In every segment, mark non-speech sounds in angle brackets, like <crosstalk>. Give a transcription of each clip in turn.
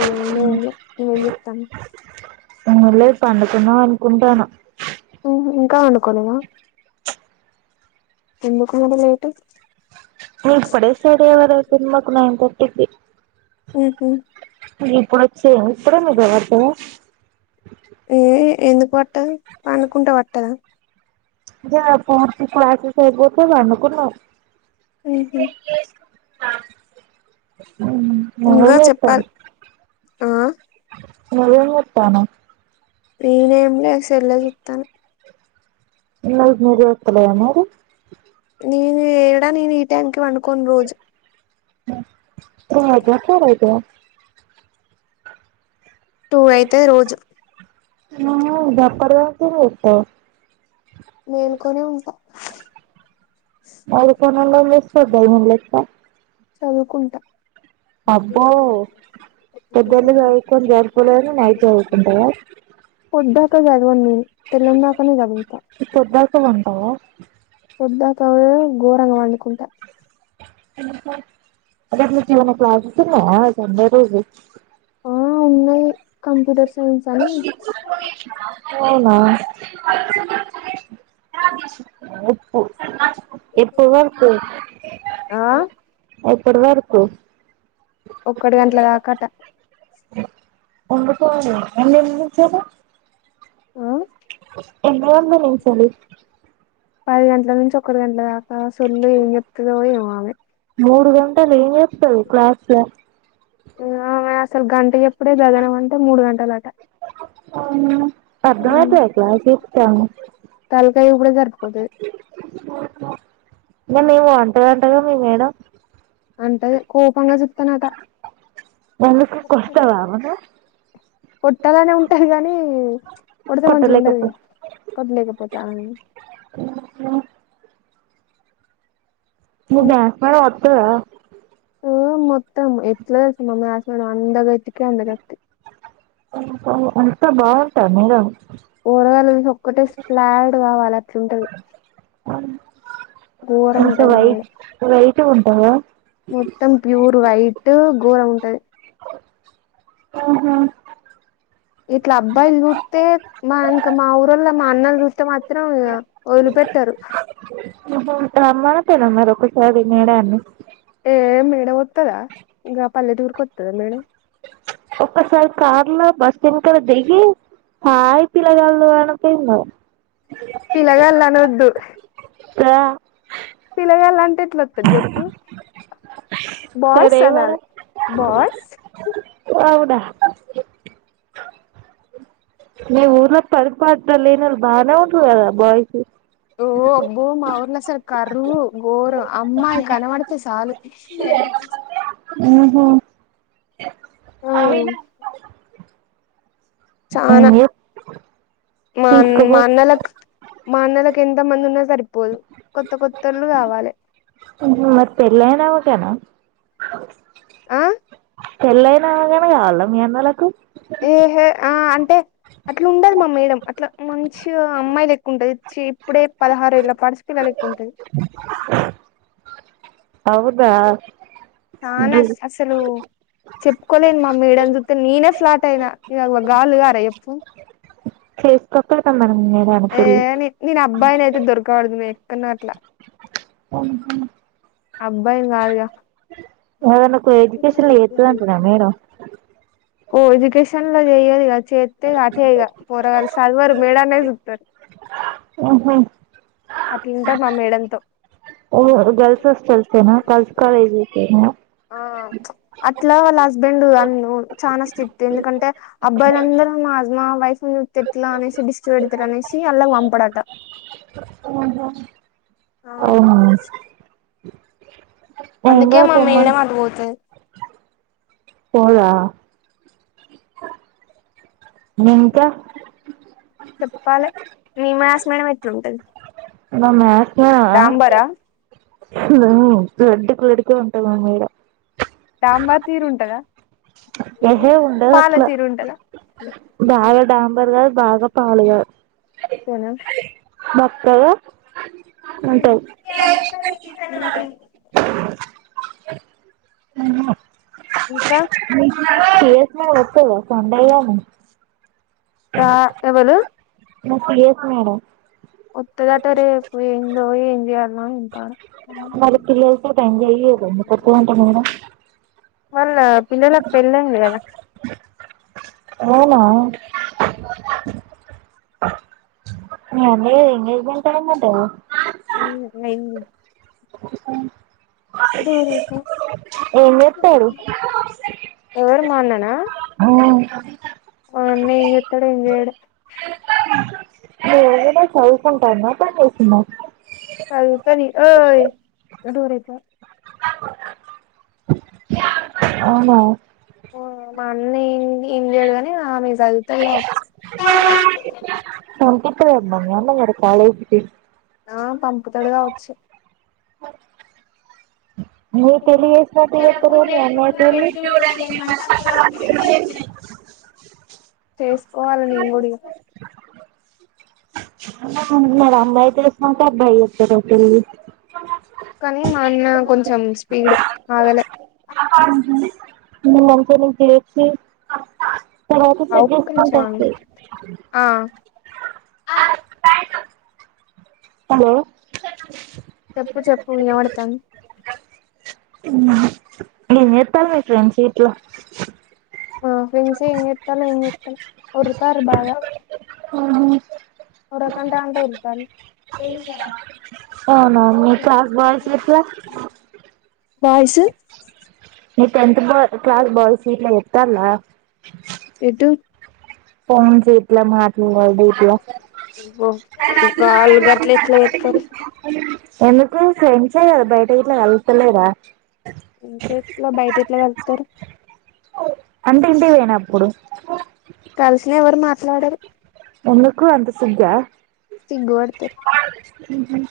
ఏముంది ఏం లే ఏంచెత్తన్నావు. ఏమిలేదు పండుకున్నాం అనుకుంటాన. ఉహు ఇంకా పండుకోలేదా. ఎందుకు అంత లేటు. నువ్వు ఇప్పుడే స్టార్ట్ అయ్యావార సినిమా నైన్ థర్టీకి. ఉహు ఇప్పుడు చ్ ఇప్పుడే నిద్రపడతద. ఏ ఎందుకు పట్టదు పడుకుంటే పట్టద. య ఫోర్త్ ప్లాక్. లేపోతే పండుకున్నవు. ఉహు ఆ మ ఇంగా ఎత చెప్పాలి <unintelligible> ఆ నువ్వేం చేత్తనవ్. ఫ్రీ ఏమ్లే సేల్లె చూతన. నీకు నిదుర అత్త లేదా మరి. నేను ఏడా నేను ఈ టైంకి వండుకోను రోజు. ఆ రాత్రి చదువుతా. టూ అయితది రోజు. నువ్వు గప్పర్రు దాకా ఏం జెత్తవు. మేలుకొనే ఉంటా. మళ్ళీ కొన్ని రోజులు చెత్త కొనలో లేస్తా. చదువుకుంటా. పొద్దుళ్ళు చదువుకొని సరిపోలేదని నైట్ చదువుకుంటావా పొద్దాక జదవ నేను తెలందకనే చదువుత. పొద్దాక పంటావా పొద్దాక కావు ఘోరంగా వండుకుంటా. అంటే జీవనకులాతు రోజు ఆ ఉన్నాయి కంప్యూటర్స్. అవును ఆ ఉప్పు ఎప్పువరకు ఆ ఎప్పటి వరకు ఒక్కటి గంటల దాకాట <unintelligible> ఆ అ ఎగ్జామ్స్ నుంచెలి ఒకటి గంట్ల దాకా సొల్లు ఏం చెప్తదో ఏమో ఆమె మూడు గంటలు ఏం చెస్తడు క్లాస్ లో ఆ అసలు గంట పెళ్లి అప్పుడే గగనం అంటే మూడు గంటలు అట ఉ అర్థమైతదా క్లాస్ చెప్తాను తలకాయ కూడా సరిపోతది నన్ను ఏమో అంటదంట కదా మీ మేడం అంటది కోపంగా చెప్తానట ఎందుకు కొడతదా మను కొట్టాలనే ఉంటది కగానీ కొడితే మంచిగా కొట్టలేకపో ఉండదుగ కొట్టలేకపోతే మీ బ్యాచ్ మేడం వస్తదా ఒ మొత్త ఎట్లా మా మ్యాథ్స్ ఆమె అందగతికే అందగతే అంత బాగుంటద మేడమ్ పోరగాళ్ళు చూసి ఒక్కటే ప్లాట్ కావాలి అట్లుంటది ఘోరం అంత ఉంటది మేడం వైట్ వైట్ గా ఉంటదా మొత్తం ప్యూర్ వైట్ గోరంగా ఉంటది ఆహ ఇట్లా అబ్బాయిలు చూత్తే మా ఇంకా మా ఊరోళ్ళు మా అన్నోళ్ళు చూత్తే మాత్రం ఇగా వదిలిపెట్టారు. <unintelligible> ఒక్కసారి మేడాన్ని గా పల్లెటూరు కి వస్తదా మేడం ఒక్కసారి కార్ లో బస్ ఎనకాల దిగి హాయి పిలగాళ్ళు అనపాయిందో పిల్లగాండ్లు అనవద్దు కదా పిల్లగాల అంటే ఎట్లా వస్తది చెప్పు బాయ్స్ సరేమరా అనాలే బాయ్స్ అవుడా మీ ఊర్లో పని పాట లేనోర్లు బానే ఉన్నరు కదా బాయిస్ ఓ అబ్బో మా ఊర్లా అసలు కరువు గోరం అమ్మాయి కనబడితే సాలు. ఊహ్మ్ చానా మీరు మా అన్ తీసుకోపో మా అన్నలక్ మా అన్నల కెంత మంద్ ఉన్నా సర్ ఊ మరి పెళ్లయిన ఓకేనా? ఆ పెళ్లైనాగ ఇంకా కావాలా మీ అన్నలకు. టే అట్లా ఉండదు మా మేడం అట్లా మంచిగా అమ్మాయి లెక్కుంటది. చీ ఇప్పుడే పదహారేళ్ల పడుచు పిల్ల లెక్క ఉంటది. అవునా? చాన అస్ అసలు చెప్పుకోలేను మా మేడన్నీ చూత్తే నేనే ఫ్లాట్ అయినా. ఇగ గాళ్ళు గారా చెప్పు ఫేస్ ఏ <unintelligible> <unintelligible> నే నేను అబ్బాయినైతే దొరకబడుద్ దేక్తున్న అట్లా. అహా అబ్బాయిని కాదుగా అదనకు ఎడ్యుకేషన్ లో ఎత్తది అంటనా మేడం కో ఎడ్యుకేషన్ లో వెయ్యరు గద్ చెత్తే అటే ఇగా పొరగాళ్ళు సదవరు మేడాన్నే సూత్తరు. అహా అట్లుంటది మా మేడంతో. ఓ గర్ల్స్ హాస్టల్స్ కేనా గర్ల్స్ కాలేజీ కేనా? ఆ అట్లా వాళ్ళ హస్బెండ్ <unintelligible> చానా స్ట్రిక్ట్ ఎందుకంటే అబ్బాయిలందరూ మా హస్ మా వైఫ్ ను చూత్తే ఎట్లా అనేసి దిష్టి పెడతారనేసి ఆళ్లకి పంపడట. ఉహ్మ్ అవునా? నేను అందుకే కూడా మా పొమ్మను మేడం అటు పోతది. పోదా ఇంకా చెప్పాలె మీ మ్యాథ్స్ మేడం ఎట్లుంటది. మా మ్యాథ్స్ మేడమా డాంబరా తను లడ్డుకు లడ్కే ఉంటది మా మేడం డాంబార్ తీర్ ఉంటదా ఏహే ఉండదు పాల అట్లా తీర్ ఉంటద బాగా డాంబర్ కాదు బాగా పాలు కాద్ బక్కగా ఉంటయి అ ఇంకా <unintelligible> రా ఎవలు మా సీఎస్ మేడం. వత్తదట రేప్ ఏందో ఏం చే న్నో ఏం పాడో మరి పిల్లలతోటి ఎంజాయ్ చేయదా ఎందుకు వత్తదంట మేడం వాళ్ళ పిల్లలక్ పెళ్లైంది గదా అవునా నే అదే ఎంగేజ్మెంట్ అయిందట గద మ్ అయింది. <unintelligible> ఏం చేత్తరు ఎవరు మా అన్ననా <unintelligible> మా అన్న ఏం చేత్తడ్ ఏం చేయడ్ మీ వదిన చదువుకుంటాందా బన్ చేసిందా చదు అది ఓయ్ అవునా మా అన్న ఏం ఏం చేయడు గని ఆమె సదుతది కావచ్చు. రేప్ <unintelligible> కాలేజ్కి ఆ పంపుతడు కావ్ చ్చు. నీ పెళ్లి చేసినట్టు చేత్తరు మీ అన్నయ్య పెళ్లి చేసుకోవాలి, నేను కూడా ఇగ. ముందుగల అమ్మాయికి చేసినాక, అబ్బాయి చేస్తారో పెళ్లి. కానీ మా అన్న కొంచెం స్పీడ్, ఆగలే. హ్మ్ హు మీ <unintelligible> ఇప్పుడు చేస్తే. తరువాత సెట్ ఒక్క నిమిషం చేసుకుంటాం ఆగు తీ. ఆ హలో! చెప్పు చెప్పు వినబడతాంది. ఉహ్ ఏం చేస్తాడు మీ ఫ్రెండ్స్ ఇట్ల! ఆ ఫ్రెండ్స్ ఏం చేస్తాను ఏం చేస్తలేర్ ఓర్. తర్ బాగా! హ్మ్! ఉరకకు అంటే ఉరుకుతాంది. అవునునవును, మీ క్లాస్ బాయ్స్ ఎట్లా? వాయిస్. మీ టెన్త్ బా క్లాస్ బాయ్స్ గిట్ల తెతన్ల. ఎటు? ఫోన్స్, ఇట్లా మాట్లాడి. ఇవాళ డ్యూటీ యా? అబ్బో వాళ్ళు గట్ల ఎట్ల చేత్తరు ఎందుకు ఫ్రెండ్స్ అయ్యారు బయట గిట్ట కల్తలేరా? ఇంట్రెస్ట్ లే బయట ఎట్లా కలుత్తారు? అంటే ఇంటికి పోయినప్పుడు. కలిసిన ఎవరూ మాట్ లేదు <unintelligible> ఎందుకు అంత సిగ్గా? సిగ్గుపడతారు. ఊహ్మ్!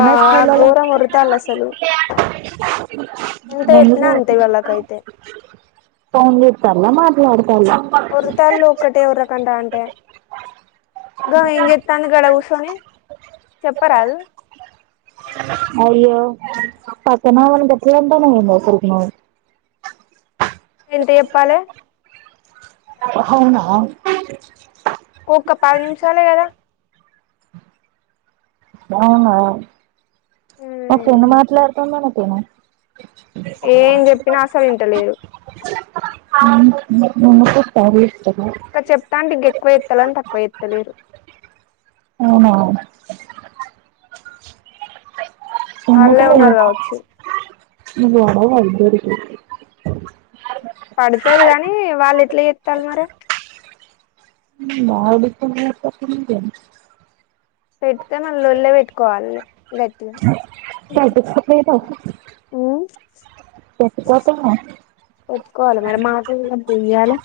బా ఘోరం ఒర్రుతాళ్ళు అసలు ఎంత <unintelligible> చెప్పినా అంతే మందుగొడుతోందా వాళ్ళకైతే ఫోన్ చూస్తుందా మరి? రాడు. ఒర్రుతాళ్ళు <unintelligible> ఒక్కటే ఉర్రకంట అంటే ఇంకా ఏంచెప్తాంది? గడ కూర్చొని చెప్పరాదు? పక్కనోల్లను గట్లంటానవేందే? అసల్కి నువ్. ఎంత చెప్పాలే? హవునా? ఓక పది నిముషాలే కదా! అవును. ఓకే ను మాట్లాడుతందని ఓకే న. ఏం చెప్పినా అసలింటలేదు. ఊమ్ ఉమ్ ఇంగ్ సారి ఆ చెప్తా అంటే ఇంక ఎక్కువ ఎత్తాలని తక్కువ ఎత్తలేరు. అవునవును వాళ్ళే ఎందుకులే ఉన్నారు కావచ్చు నువ్వాడ వాళ్ళ ఇద్దరికి పడుతది గాని వాళ్లు ఎట్లా చేత్తాలు మరి ఉమ్ వాడితోని చెప్పకుంటే ఏమి పెడితే మన లొల్లే పెట్టుకోవాలి గట్టిగా తట్టుకోలేదట ఒప్పుకోవాల మేడం మాట ఈయద్దు ఇయ్యాలే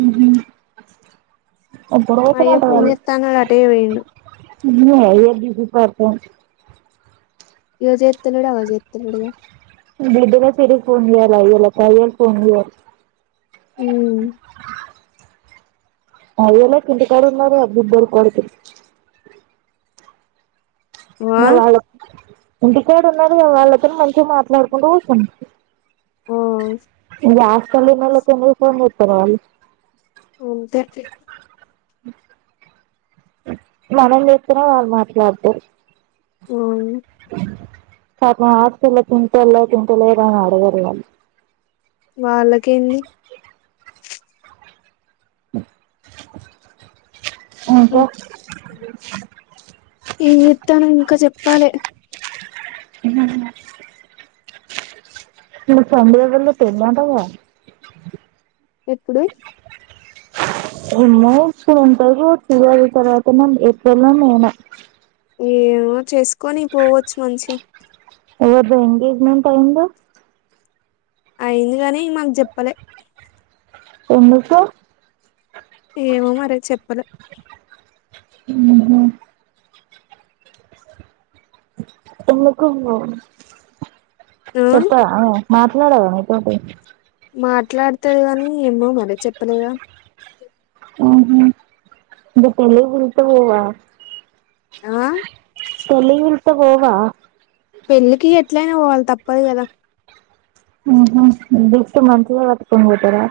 ఊహు మా అయ్య ఫోన్ జేస్తాన్నాడు అటే పోయిండు <inaudible> నువ్వా ఏదిగుపడతవ్ యోజన్ గడ్డిన తిరు పుంజనర్ ల కాయల్ ఫోన్ జేయల్ ఉమ్ <unintelligible> అది ఎలా కింతకాడున్నారో అబ్బిద్దర్ కొడకుల్ ఆ ఇయల ఆళ్ళ ఇంటికాడ ఉన్నారు కద వాళ్ళతో మంచిగా మాట్లాడుకుంటూ కూచం ఓ ఇంగ హాస్టల్లో <unintelligible> సరే ఆను అంతేటి మనం చేస్తేనే వాళ్ళు మాట్లాడతరు ఉన్ని కా ఆట్నా హాస్టల్లో తింటలే తింటలే ఇదనా అడగల్లా వాళ్ళు వాళ్ళకేంది ఇంకా ఏం చేత్తాను ఇంకా చెప్పాలి ఇహ ఇగ సంధ్య అంటే ఎవలో తెలిదంటగా ఎప్పుడు ఎన్నో ఉంటారు చ అది తర్వాత మ ఏప్రిల్ నా మే నా ఏమో చేసుకొని పోవచ్చుగ మంచిగా ఆహా ఎంగేజ్మెంట్ అయ్యిందో అయ్యింది గాని మాకు జెప్పలే ఎందుకు ఏమో మరి చెప్పలే అహ ఎందుకు ఉందో ఆ చెప్పడా మాట్లాడదా నీతోటి మాట్లాడతాది గాని ఏమో మరి చెప్పలేదా <inaudible> ఆ త వేవా పెళ్ళికి ఎట్లయినా పోవాలి తప్పదు కదా <inaudible> పట్టుకొని పోతారా